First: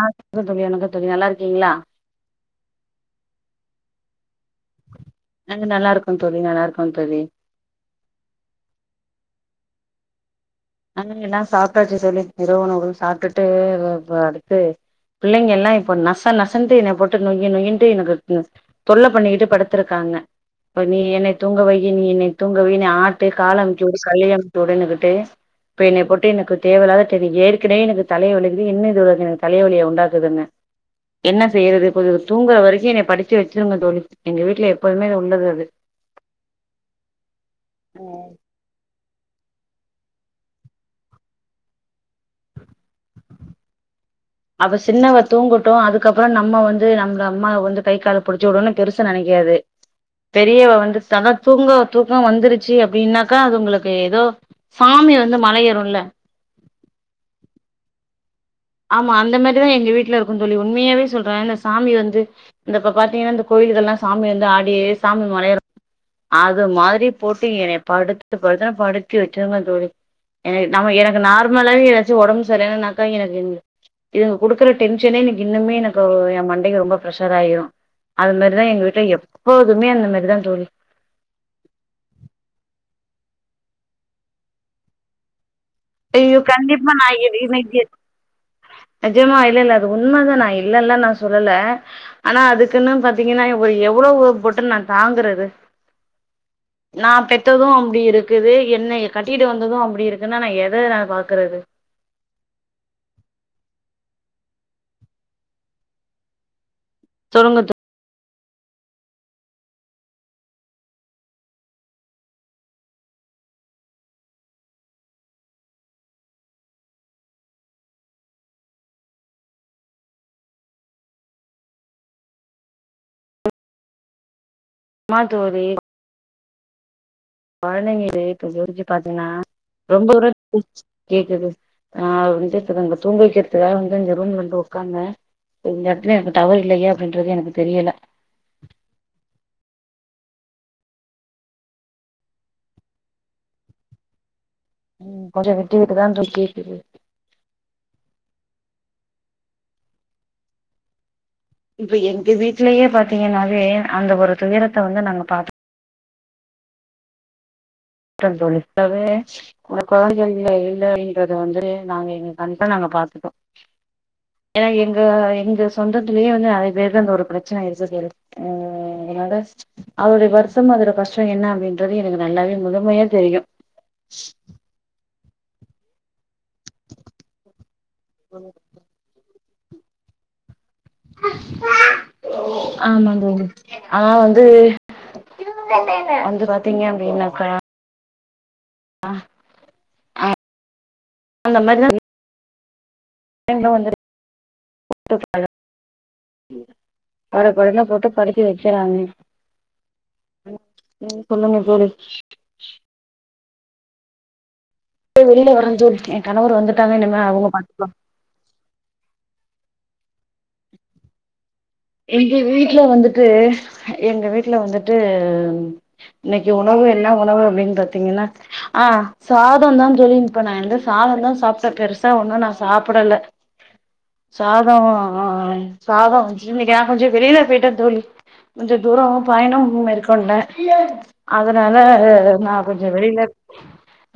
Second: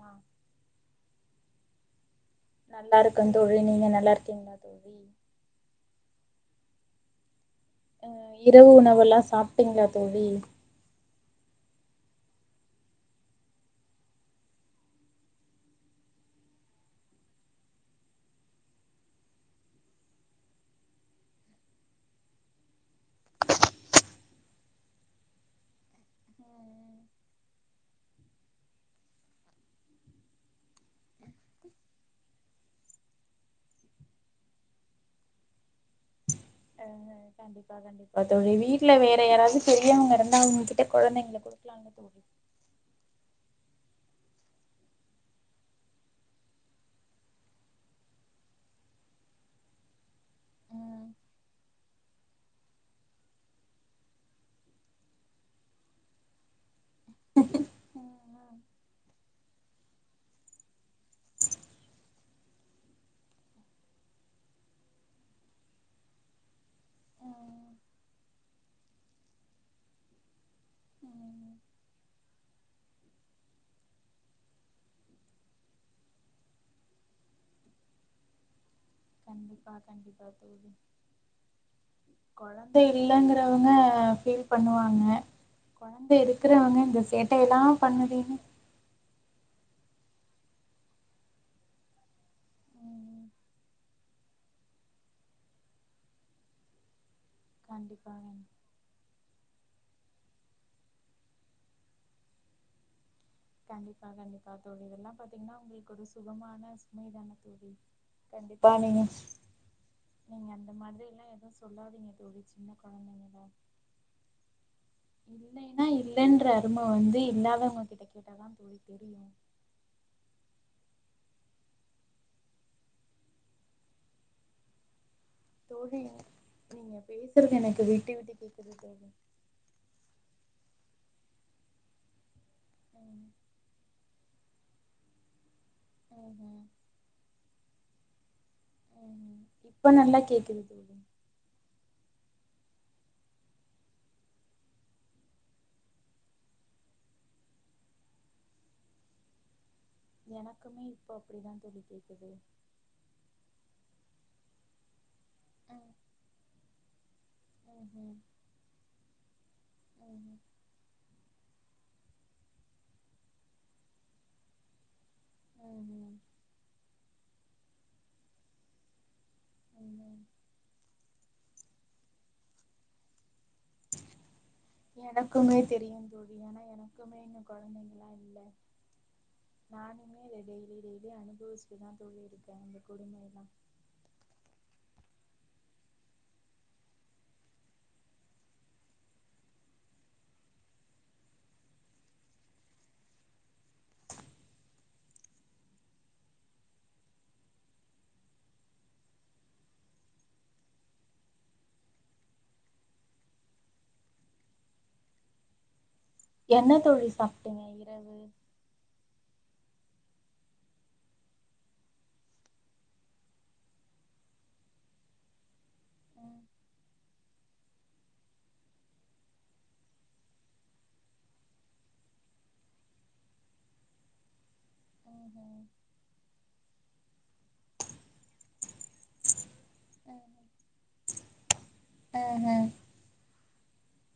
ஆ [inaudible] தோழி வணக்கம் தோழி நல்லாருக் கிங்ளா நல்லாருக்கன் தோழி நீங்க நல்லாருக்கீங்ளா நாங்க நல்லாருக்கோ தோழி நல்லாருக் கோ தோழி அ இரவு உணவு எல்லா சாப்ட்டீங்ளா தோழி அ எல்லா சாப்ட்டாச்சு தோழி இரவு உணவு சாப்ட்டுட்டு ஒ போ அடுத்து பிள்ளைங்க எல்லா இப்ப நச நசன்ட்டு என்னை போட்டு நொய்யு நொய்யுன்ட்டு எனக்கு தொல்லை பண்ணிக்கிட்டு படுத்துருக்காங்க இப்ப நீ என்னை தூங்க வையி நீ என்னை தூங்க வி நீ ஆட்டு கால அமுக்கி உடு [unintelligible] அமுச்சி விடு என்னுக்குட்டு இப்ப என்னை போட்டு எனக்கு தேவல்லாத தெரிய ஏற்கனவே எனக்கு தலைய ஒலிக்குது இன்னு இது எனக்கு தலவலிய உண்டாக்குதுங்க என்ன செய்யறது இப்ப தூங்கற வரிக்கு என்னய படித்தி வச்சிதுங்க தோழி எங்க வீட்ல எப்போதுமே இது உள்ளது அது அ அ கண்டிப்பா ம் கண்டிப்பா தோழி வீட்ல வேற யாராவ்து தெரியவுங்க இருந்தா அவுங்ககிட்ட கொழந்தைங்ள குடுக்லால்ல தோழி அவ சின்னவ தூங்கட்டுமல அதுக்கறோ நம்ம வந்து நம்க்கு அம்மாவ வந்து கை கால் புடிச்சு விடனு பெருசு நனைக்காது பெரியவ வந்து ம் தன தூங்க தூங்க வந்துருச்சு அப்டின்னாக்கா அது உங்களுக்கு எதோ சாமிய வந்து மலையேறுல்ல ம் ம் ஆமா அந்த மேரிதா எங்க வீட்ல இருக்கு தோழி உண்மையாவே சொல்ற இந்த சாமி வந்து இந்த இப்ப பாத்தீங்கன்னா இந்த கோயில்கள்ல்லா சாமி வந்து ஆடி சாமி மலையே அது மாதுரி போட்டு எனய ம் படுத் டு படுத்தா படுத்தி வச்சிருங்க தோழி என நம்ம எனக்கு ம். நார்மலாவே எதாச்சு ஒடம்பு சரியாலனாக்கா எனக்கு இந் இதுங்க குடுக்குற டென்ஷனே எனக்கு இன்னுமே எனக்கு எ மண்டைக்கு ரொம்ப ப்ரெஷர் ஆயிரு அது மாரிதா எங்க வீட் எ கண்டிப்பா எப்போதுமே அந்த கண்டிப்பா மாரிதா தோழி இல்லங்றவ்ங்க ஃபீல் பண்ணுவாங்க கொழந்த ஐயோ இருக்கிறவங்க கண்டிப்ப இந்த நா இது சேட்டையெல்லா இன்னைக்கு பண்ணுதேன்னு நெஜமா இல்ல இல்ல அஹ் உண்ம தா நா இல்லன்லா நா சொல்லல ஆனா அதுக்குன்னு ம் பாத்தீங்கனா இவ இவ் எவளோ வோட் போட்டு நா தாங்குறது நா கெட் தெருவு அப்டி கண்டிப்பா இருக்குது என்ன எ கரு வீடு வந்தது அப்டி இருக்குன்னா நா எ த நா பாக்குறது கண்டிப்பா கண்டிப்பா தோழி இதெல்லா பாத்தீங்கனா ஒங்களுக்கு ஒரு சுகமான சு மைதான சொல்லுங்க தோழி தோ கண்டிப்பா நீங்க நீங்க அந்த மாதிரிலா எதுவு சொல்லாதீங்க தோழி சின்ன கொழந்தைங்ள இல்லைனா இல்லைன்ற அரும வந்து இல்லாதவ்ங்ககிட்ட கேட்டாதா தோழி தெரியு மா தோழி நீங்க பேசுறது எனக்கு வானவில் விட்டு விட்டு இருக்கு கேக்குது இதுவரைக்கு தோழி பாத்தீங்னா வந்ததும் போய்ர்ச்சு கேக்குதா ஆஹ் உன்க்கு திரும்ப தூங்க ம் வைக்கிறதுக்காக தூங்குறான் வந்து ஓக்காந்தே எல்லா எடத்துலயு எனக்கு டவர் ம்ஹும் இல்ல ஏ அப்டின்றது எனக்கு தெரியல ம்ஹும் இப்ப நல்லா கேக்குது தோழி உம் கொஞ்ச விட்டு விட்டு தா தோழி கேக்குது எனக்குமே இப்போ இங்க எங்க வீட்லயே பாத்தீங்கனாவே அந்த ஒரு துயரத்த வந்து நாங்க பாத்து ம் ம்ஹும் ருக்க தோழி வேறென்ன உனக்கு ஆர்தல் ம்ஹும் இல்ல இருந்தாலும் தைரிய வந்துரு நாங்க எங்க கமிஷ நாங்க பாத்துட்டோ ஏ என் ஏனா எனது ம்ஹும் சொந்தத்துலே வந்து நெறைய பேரு இந்த ஒரு பிரச்சன ஆயிர்ச்சு தோழி ஆஹ் அதனால ம்ஹும் அவ்ளோடை வர்ஷம் அதுல கஷ் சோ என்ன அப்டின்றது எனக்கு நல்லாவே முழுமையா தெரியு எட குமே தெரியும் ஏனா எனக்குமே இன்ன குழந்தைங்களா இல்ல நான் மே ரடி வெடயே அனுபவிச்சுட்டுதா தோழி இருக்கேன் ந ஆமா கொடும தோழி எல்லாம் ஆனா வந்து வந்து பாத்தீங்க அப்படின்னக்க ஆஹ் அந்த மாரி எங்களும் வந்து போட்டு படப்படன போட்டு படிக்கி வக்கிறாங்க சொல்லுங்க தோழி வெளிய வர தோழி என் கணவர் என்ன வந்துட்டாங்க தோழி என்னிமே அவங்க சாப்ட்டீங்க பாத்துக்கலாம் இரவு எங்க வீட்டுல வந்துட்டு எங்க வீட்டுல வந்துட்டு ம் இன்னைக்கு உணவு என்ன உணவு அப்படின்னு பாத்தீங்கன்னா ஆஹ் சாதம் தா தோழி இப்ப நான் வந்து சாதம் தா சாப்பிட்டேன் பெருசா ஒண்ணும் நான் சாப்பிடல சாத ஆஹ் ம் ஆஹ் ம் சாதம் இன்னைக்கு நா கொஞ்சம் வெளியில போய்ட்டேன் தோழி கொஞ்சம் தூரம் பயணம் உ ம் மேற்கொண்ட ம் அது னால ம் நா கொஞ்சம் வெளியில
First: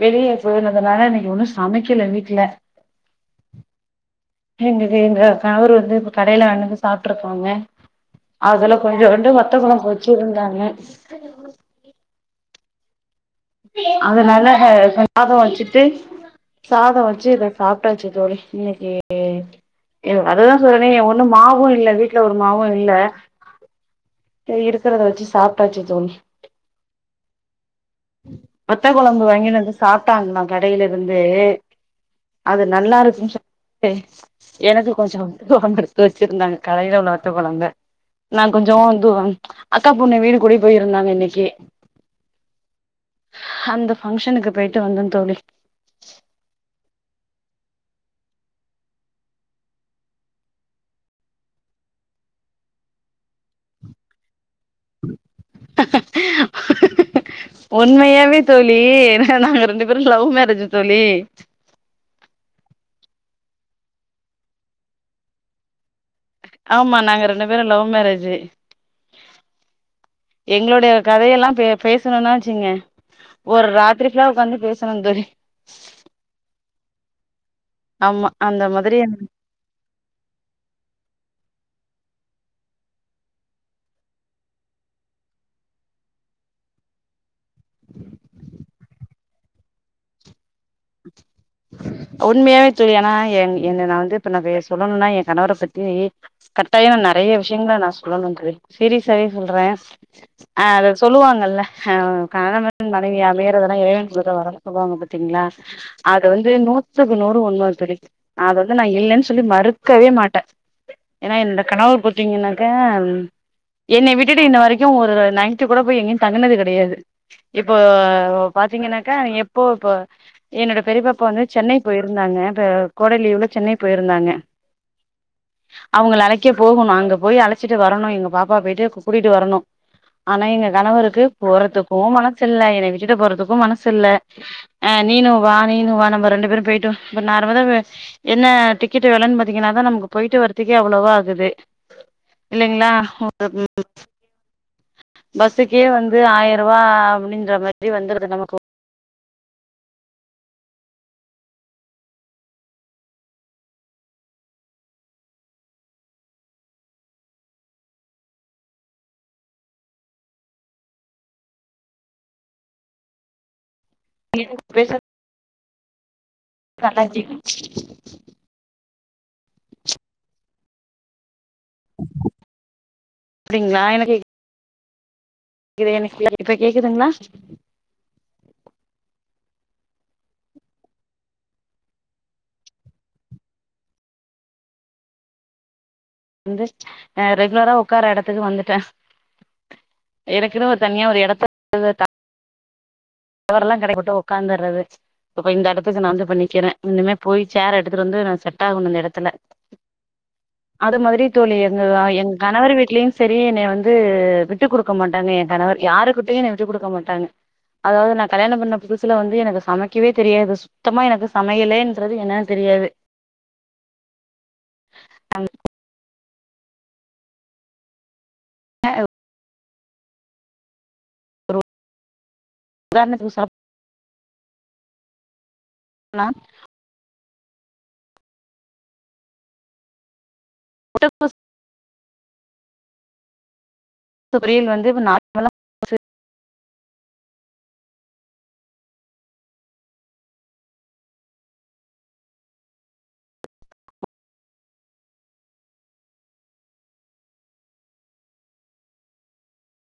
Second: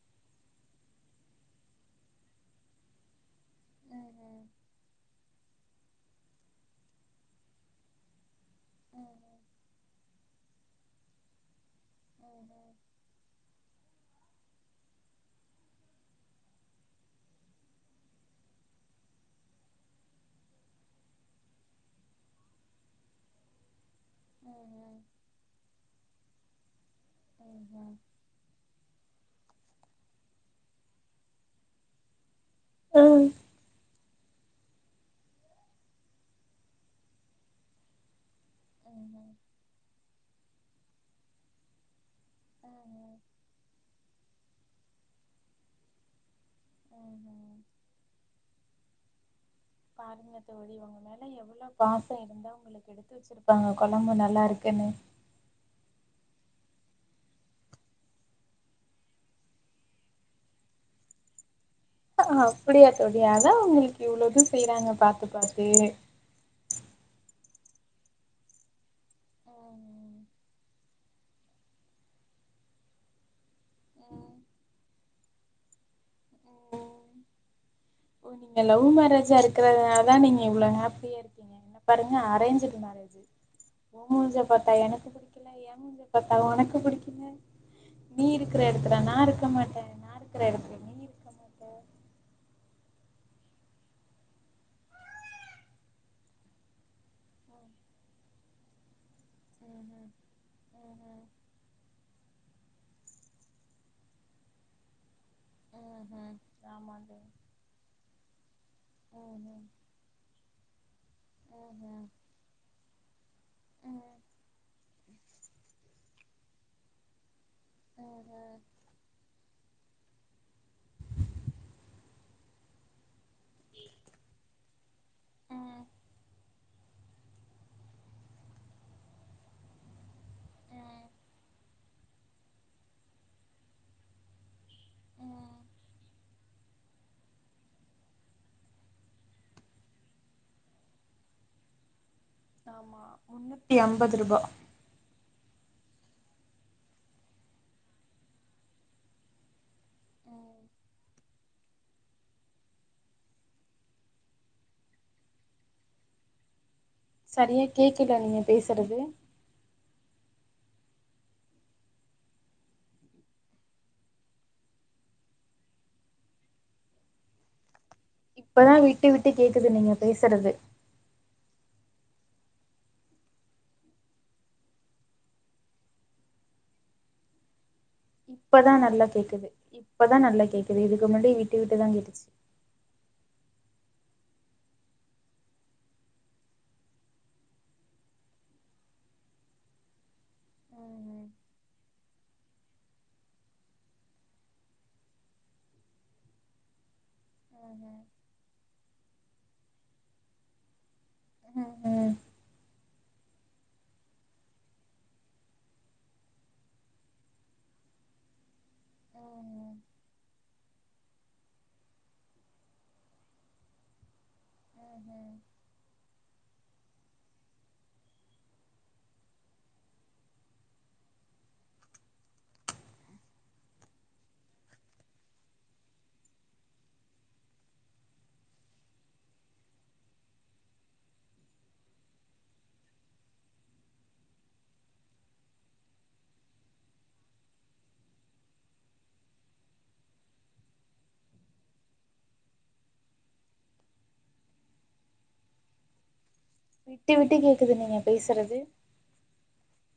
வெளியே போனதுனால இன்னைக்கு ஒன்னு சமைக்கல வீட்ல ம் ம் [unintelligible] எங்க அவர் வந்து இப்ப கடையில வாங்கினு வந்து சாப்பிட்டு இருக்காங்க அதுல கொஞ்சவோண்டு வத்த குழம்பு வச்சு இருந்தாங்க அதனால சாதம் வச்சுட்டு சாதம் வச்சு இத சாப்பிட்டாச்சு தோழி இன்னைக்கு அதுதா சொல்றேனே ஒண்ணும் மாவும் இல்ல வீட்டுல ஒரு மாவும் இல்ல ச இருக்கிறத வச்சு சாப்பிட்டாச்சு தோழி [inaudible] வத்த குழம்பு வாங்கனு வந்து சாப்பிட்டாங்களா கடையில இருந்து அது நல்லா இருக்குனு சொல் எனக்கு கொஞ்சம் இத்தோனு எடுத்து வச்சிருந்தாங்க கடையில உள்ள வத்த குழம்ப நா கொஞ்ச வந்து அக்கா பொண்ணு வீடு கூடி போயிருந்தாங்க இன்னைக்கு அந்த ஃபங்க்ஷனுக்கு போயிட்டு வந்த தோழி [inaudible] பாருங்கத்த ஒடிவங்க எவ்வளவு பாசம் இருந்தா உங்களுக்கு எடுத்து வச்சிருப்பாங்க குழம்பு நல்லா இருக்குன்னு உண்மையாவே தோழி ஏ நாங்க ரெண்டு பேரு லவ் மேரேஜ் தோழி ஹ அப்படியா தோழி அதா உங்களுக்கு இவ்வளோது செய்றாங்க பாத்து பாத்து ஆமா நாங்க ரெண்டு பேரு லவ் மேரேஜு ஓ எங்களுடைய கதையெல்லா பே பேசணும்ன்னா வச்சுங்கோங்க ஒரு ராத்திரிபுல்லா உட்காந்து பேசணு தோழி ஓ ஆமா நீங்க அந்த லவ் மாதிரி மேரேஜா இருக்கறனால தா நீங்க இவ்ளவு ஹாப்பியா இருக்கீங்க என்ன பாருங்க அரஞ் மேரேஜ் உ முஞ்ச பாத்தா எனக்கு பிடிக்கல எ முஞ்ச பத்தா உனக்கு பிடிக்கல நீ இருக்கிற இடத்துல நா இருக்க மாட்டே நா இருக்கிற இடத்துல நீ இருக்க மாட்ட உண்மையாவே தோழி ஏன்னா என் நா வந்து இப்ப ந சொல்லணும்னா எங் கணவர பத்தி கட்டாய நறைய விஷயங்கள நா சொல்லணு தோழி சீரிஸா தரி சொல்றே ம் ம் அஹ் அத ம் ம் சொல்லுவாங்கல்ல ஆஹ் காணவன் மனைவி அமையறதெல்லா இறைவன் குடுத்த வரம் ன் சொல்வாங்க பாத்தீங்களா ம் அது ம் வந்து ஆமாங்க நுத்துக்கு நூறு உண்ம தோழி அது அத நா இல்லைன்னு ம் சொல்லி ம் ம் மறுக்கவே மாட்டே ஏன்னா என்த ம் ம் ம் கணவர் பாத்தீங்கன்னாக்க ம் ம் ம் ம் என்ன விட்டுட்டு இன்ன வரைக்கு ஒரு நைட்டு கூட போய் எங்கயு தங்கனது கிடையாது இப்போ பாத்தீங்கன்னாக்கா எப் போ போ என்னோட ப பெரியப்பாப்ப வந்து சென்னை போயிருந்தாங்க இப்ப கோடைலீவுல சென்னை போயிருந்தாங்க அவங்கள அழைக்க போகணு அங்க போய் அழைச்சிட்டு வரணு எங்க பாப்பா போயிட்டு கூட்டிட்டு வரணு ஆனா எங்க கணவருக்கு போறதுக்கு மனசு இல்ல என்ன விட்டுட்டு போறதுக்கு மனசு இல்ல ஆஹ் நீனு ம் னு வா நீனு வா நம்ம ரெண்டு பேரு போயிட்டு வந் இப்ப நார்மலா என்ன டிக்கெட் வெலைன்னு பாத்தீங்கன்னாதா நமக்கு போயிட்டு வரறதுக்கே அவ்வளவா ஆகுது இல்லைங்களா ஆமா முன்னூத்தி ஐம்பது ரூபா பஸ்ஸுக்கே வந்து ஆயர் ருவா அப்படின்ற மாரி வந்துருது நமக்கு ம் சரியா கேக்குல நீங்க பேசறது [inaudible] இப்பதா விட்டு விட் கேக்குது நீங்க பேசறது அப்படிங்ளா எனக்கு இது எனக் இப்ப கேக்குதுங்களா ப்பதா நல்லா கேக்குது இப்பதா நல்லா கேக்குது இதுக்கு முன்னாடி விட்டு விட்டுதா கேட்டுச்சி வந்து ரெகுலரா ஒக்கார எடத்துக்கு வந்துட்டே எனக்குன்னு ஒரு தனியா ஒரு ம் எடத்த [unintelligible] கடயப்போட்டு ஒக்காந்தர்றது இப்ப இந்த எடத்துக்கு நா வந்து இப்ப நிக்கறே இன்னுமே போய் சேர் எடுத்துட்டு ம் வந்து நமக்கு செட் ஆகனு அந்த எடத் தெல்ல அது மாதிரி தோழி ம் எங்க ம் ம் எங்கணவர் வீட் ட்லயு செரி என்னய வந்து விட்டுக் குடுக்க மாட்டாங்க என் கணவர் யாருக்கிட்டயு என்ன விட்டு குடுக்க மாட்டாங்க அதாவது நா கல்யாண பண்ண புதுசுல ம் வந்து எனக்கு ம் சமைக்கவே தெரியாது சுத்தமா எனக்கு சமையலேன்றது என்னா தெரியாது ம் ஆ ஆஹ் ஒரு உ உதாரணத்துக்கு சொ லா [unintelligible] சுபரியில் வந்து இப்ப நார்மலா விட்டு விட்டு கேக்குதுங்க நீங்க பேசுறது